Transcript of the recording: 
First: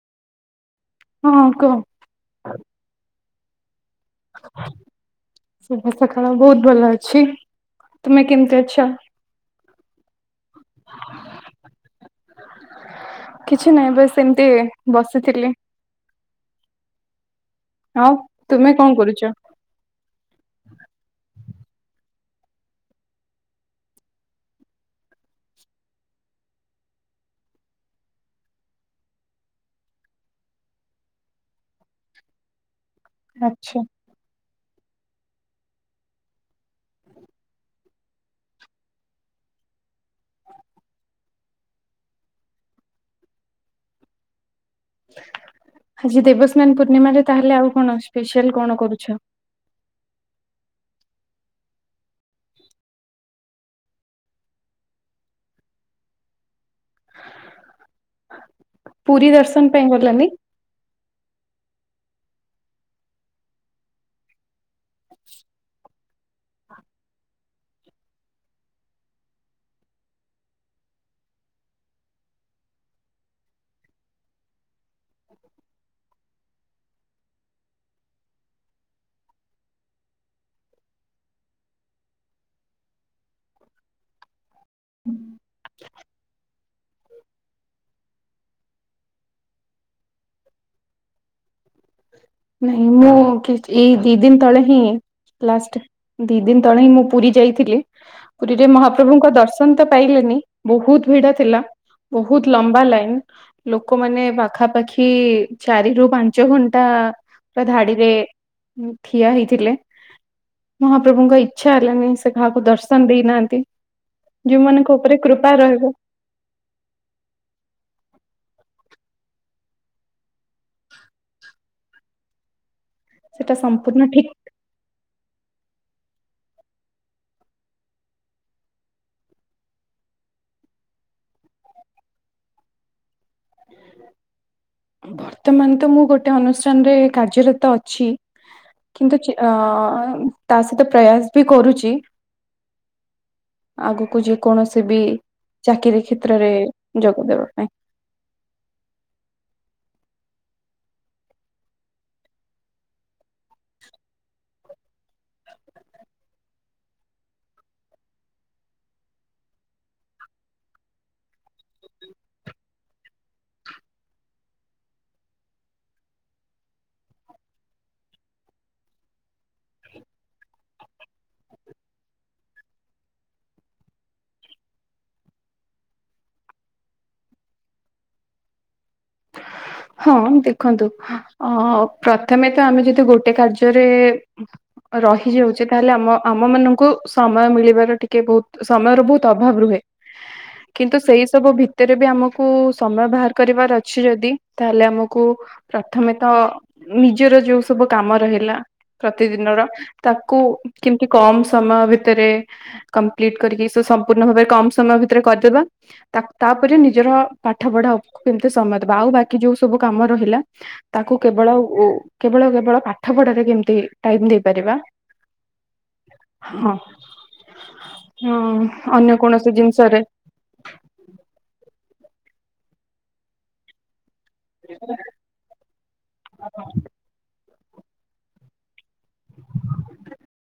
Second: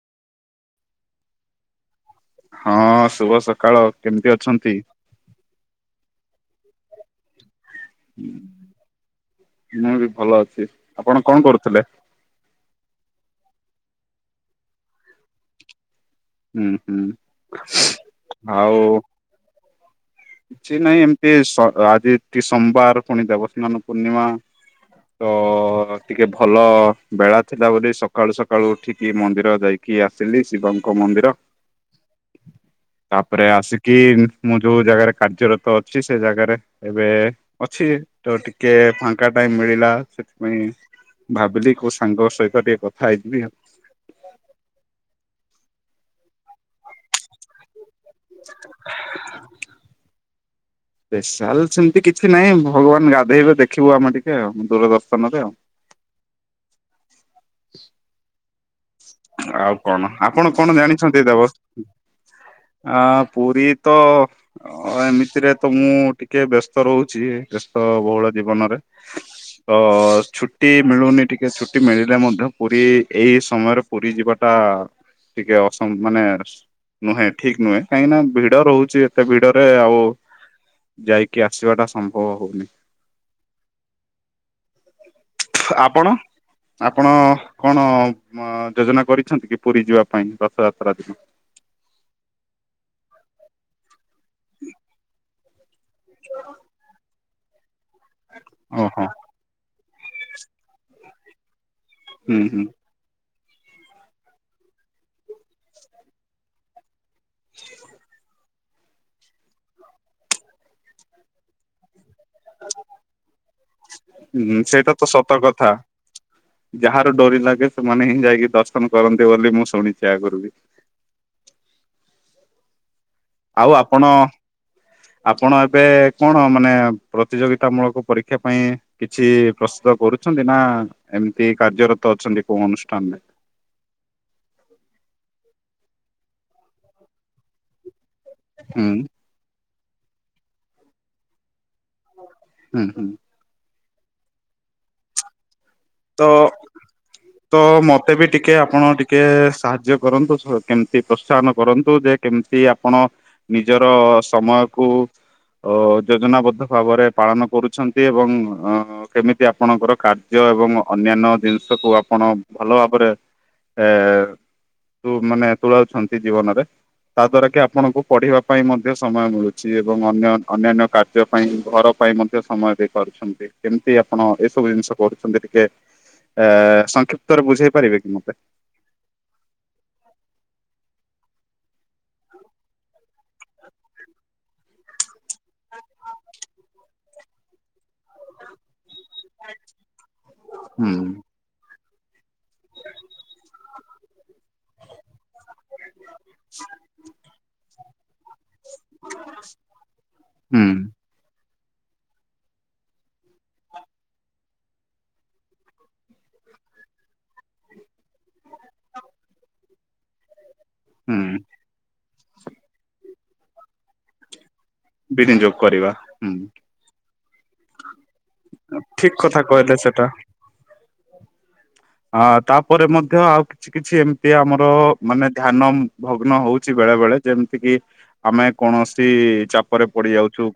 ହଁ କୁହ ହଁ ଶୁଭ ସକାଳ କେମିତି ଅଛନ୍ତି? ସଖାଳ ବହୁତ ଭଲ ଅଛି। ତୁମେ କେମିତି ଅଛ? ହୁଁ ମୁଁ ବି ଭଲ ଅଛି, ଆପଣ କଣ କରୁଥିଲେ? କିଛି ନାହିଁ ବାସ୍ ଏମତି ବସିଥିଲି। ହୁଁ ହୁଁ ହଁ ତୁମେ ଆଉ କଣ କରୁଚ? କିଛି ନାଇଁ ସ ଏମିତି ଆଜି ଏଠି ସୋମବାର ପୁଣି ଦେବସ୍ନାନ ପୂର୍ଣ୍ଣିମା। ତ ଟିକେ ଭଲ ବେଳା ଥିଲା ବୋଲି, ସକାଳୁ ସକାଳୁ ଉଠିକି ମନ୍ଦିର ଯାଇ କି ଆସିଲି ଶିବଙ୍କ ମନ୍ଦିର। ତାପରେ ଆଚ୍ଛା ଆସିକି ମୁଁ ଯୋଉ ଜାଗାରେ କାର୍ଯ୍ୟରତ ଅଛି ସେ ଜାଗାରେ ଏବେ ଅଛି, ତ ଟିକେ ଫାଙ୍କା ଟାଇମ୍ ମିଳିଲା। ସେଥିପାଇଁ ଭାବିଲି କୋଉ ସାଙ୍ଗ ସହିତ ଟିକେ କଥା ହେଇଯିବି। ଆଜି ଦେବସ୍ ନ୍ନ ପୂର୍ଣ୍ଣିମାରେ ତାହେଲେ ଆଉ କଣ ସ୍ପେସିଆଲ କଣ କରୁଛ? [inaudible] ସ୍ପେସିଆଲ ସେମିତି କିଛି ନାହିଁ, ଭଗବାନ ଗାଧେଇବେ ଦେଖିବୁ ଆମେ ଟିକେ ଆଉ ଦୂରଦର୍ଶନରେ ଆଉ। [inaudible] ପୁରୀ ଦର୍ଶନ ଆଉ ପାଇଁ କଣ, ଗଲନି? ଆପଣ କଣ ଜାଣିଛନ୍ତି ଦେବ ଆ ପୁରୀ ତ ଅ ଏମିତିରେ ତ ମୁଁ ଟିକେ ବ୍ୟସ୍ତ ରହୁଛି। ବେସ୍ତ ବହୁଳ ଜୀବନରେ। ତ-ଅ-ଅ-ଅ-ଅ ଛୁଟି ମିଳୁନି ଟିକେ ଛୁଟି ମିଳିଲେ ମଧ୍ୟ ପୁରୀ ଏଇ ସମୟରେ ପୁରୀ ଯିବାଟା ଟିକେ ଅସମ ମାନେ ନୁହେଁ ଠିକ ନୁହେଁ କାହିଁକି ନା ଭିଡ ରହୁଛି ଏତେ ଭିଡରେ ଆଉ ଯାଇକି ଆସିବା ଟା ସମ୍ଭବ ହଉନି। ହୁଁ। ଆପଣ, ଆପଣ କଣ ଅ ଯୋଜନା କରିଛନ୍ତି କି ପୁରୀ ଯିବା ପାଇଁ ରଥଯାତ୍ରା ଦିନ? ନାଇଁ ମୁଁ କି ଏଇ ଦି ଦିନ ତଳେ ହିଁ ଲାଷ୍ଟ ଦି ଦିନ ତଳେ ହିଁ ମୁଁ ପୁରୀ ଯାଇଥିଲି ପୁରୀରେ ଓହୋ ମହାପ୍ରଭୁଙ୍କ ଦର୍ଶନ ତ ପାଇଲେନି ବହୁତ ଭିଡ ଥିଲା। ହୁଁ ବହୁତ ହୁଁ ଲମ୍ବା ଲାଇନ। ଲୋକମାନେ ପାଖାପାଖି ଚାରିରୁ ପାଞ୍ଚ ଘଣ୍ଟା ପୁରା ଧାଡିରେ ଠିଆ ହେଇଥିଲେ ମହାପ୍ରଭୁଙ୍କ ଇଚ୍ଛା ହେଲାନି ସେ କାହାକୁ ଦର୍ଶନ ଦେଇନାହାନ୍ତି। ହୁଁ ସେଇଟା ଯୋଉମାନଙ୍କ ତ ଉପରେ ସତ କୃପା କଥା। ରହିବ ଯାହାର ଡୋରି ଲାଗେ ସେମାନେ ହିଁ ଯାଇକି ଦର୍ଶ ନ କରନ୍ତି ବୋଲି ମୁଁ ଶୁଣିଛିି ଆଗରୁ ବି। ସେଟା ଆଉ ଆପଣ ସମ୍ପୂର୍ଣ୍ଣ ଠିକ। ଆପଣ ଏବେ କଣ ମାନେ ପ୍ରତିଯୋଗିତା ମୂଳକ ପରୀକ୍ଷା ପାଇଁ କିଛି ପ୍ରସ୍ତୁତ କରୁ ଅଛନ୍ତି ନା ଏମିତି କାର୍ଯ୍ୟରତ ଅଛନ୍ତି କୋଉ ଅନୁଷ୍ଠାନ ରେ? ବର୍ତ୍ତମାନ ତ ମୁଁ ଗୋଟେ ଅନୁଷ୍ଠାନରେ କାର୍ଯ୍ୟରତ ଅଛି। ହୁଁ କିନ୍ତୁ ଚ ଅ-ଅ-ଅ-ଅ ତା ସହିତ ପ୍ରୟାସ ବି କରୁଛି। ହୁଁ ହୁଁ, ଆଗକୁ ଯେ କୌଣସି ବି ଚାକିରୀ କ୍ଷେତ୍ରରେ ଯୋଗ ଦେବା ପାଇଁ। ମୋତେ ବି ଟିକେ ଆପଣ ଟିକେ ସାହାଯ୍ୟ କରନ୍ତୁ କେମିତି ପ୍ରୋତ୍ସାହନ କରନ୍ତୁ ଯେ କେମିତି ଆପଣ ନିଜର ସମୟକୁ ଅ-ଅ ଯୋଜନାବଦ୍ଧ ଭାବରେ ପାଳନ କରୁଛନ୍ତି ଏବଂ ଅ କେମିତି ଆପଣଙ୍କର କାର୍ଯ୍ୟ ଏବଂ ଅନ୍ୟାନ୍ୟ ଜିନିଷକୁ ଆପଣ ଭଲ ଭାବରେ ଏ-ଏ-ଏ ତୁ ମାନେ ତୋଳାଉଛନ୍ତି ଜୀବନରେ। ତା ଦ୍ଵାରା କି ଆପଣଙ୍କୁ ପଢିବା ପାଇଁ ମଧ୍ୟ ସମୟ ମିଳୁଛି ଏବଂ ଅନ୍ୟ ଅନ୍ୟାନ୍ୟ କାର୍ଯ୍ୟ ପାଇଁ ଘର ପାଇଁ ମଧ୍ୟ ସମୟ ଦେଇ ପାରୁଛନ୍ତି। କେମିତି ଆପଣ ଏ ସବୁ ଜିନିଷ କରୁଛନ୍ତି ଟିକେ ଏ-ଏ-ଏ-ଏ ସଂକ୍ଷିପ୍ତରେ ବୁଝେଇ ପାରିବେ କି ମତେ? ହଁ ଦେଖନ୍ତୁ ଅ-ଅ-ଅ ପ୍ରଥମେ ତ ଆମେ ଯଦି ଗୋଟେ କାର୍ଯ୍ୟରେ ରହି ଯାଉଛେ ତାହେଲେ ଆମ ଆମ ମାନଙ୍କୁ ସମୟ ମିଳିବାର ଟିକେ କେ ବହୁତ ସମୟର ବହୁତ ଅଭାବ ରୁହେ। ହୁଁ କିନ୍ତୁ ସେଇ ସବୁ ଭିତ ତରେ ବି ଆମକୁ ସମୟ ବାହାର କରିବାର ଅଛି ଯଦି ତାହେଲେ ଆମ କୁ ପ୍ରଥମେ ତ ନିଜର ଯୋଉ ସବୁ କାମ ରହିଲା ପ୍ରତିଦିନ ର ତ ତାକୁ ହୁଁ କେମିତି କମ୍ ସମୟ ସମୟ ଭିତରେ କମ୍ପ୍ଲିଟ କରିକି ଶ ସମ୍ପୂର୍ଣ ଭାବରେ କମ୍ ସମୟ ଭିତରେ କରି ଦେବା ତା ତା ତାପରେ ନିଜର ପାଠ ପଢା ଉପ ତେ ସମୟ ଦେବା ଆଉ ବାକି ଯୋଉ ସବୁ କାମ ରହିଲା ତାକୁ ହୁଁ କେବଳ ଓ କେବଳ କେବଳ ପା ପାଠପଢାରେ କେମତି ଟାଇମ ଦେଇପାରିବା, ବିନିଯୋଗ କରିବା ହୁଁ ହଁ। ହଁ ଠିକ ଅନ୍ୟ କଥା କୌଣସି କହିଲେ ଜିନିଷରେ ସେଟା। ଆ ତାପରେ ମଧ୍ୟ ଆଉ କିଛି କିଛି ଏମ ମତି ଆମର ମାନେ ଧ୍ୟାନ ଭଗ୍ନ ହଉଚି ବେଳେ ବେଳେ ଯେମ ତି କିି ଆମେ କୌଣସି ଚାପରେ ପଡି ଯାଉଚୁ।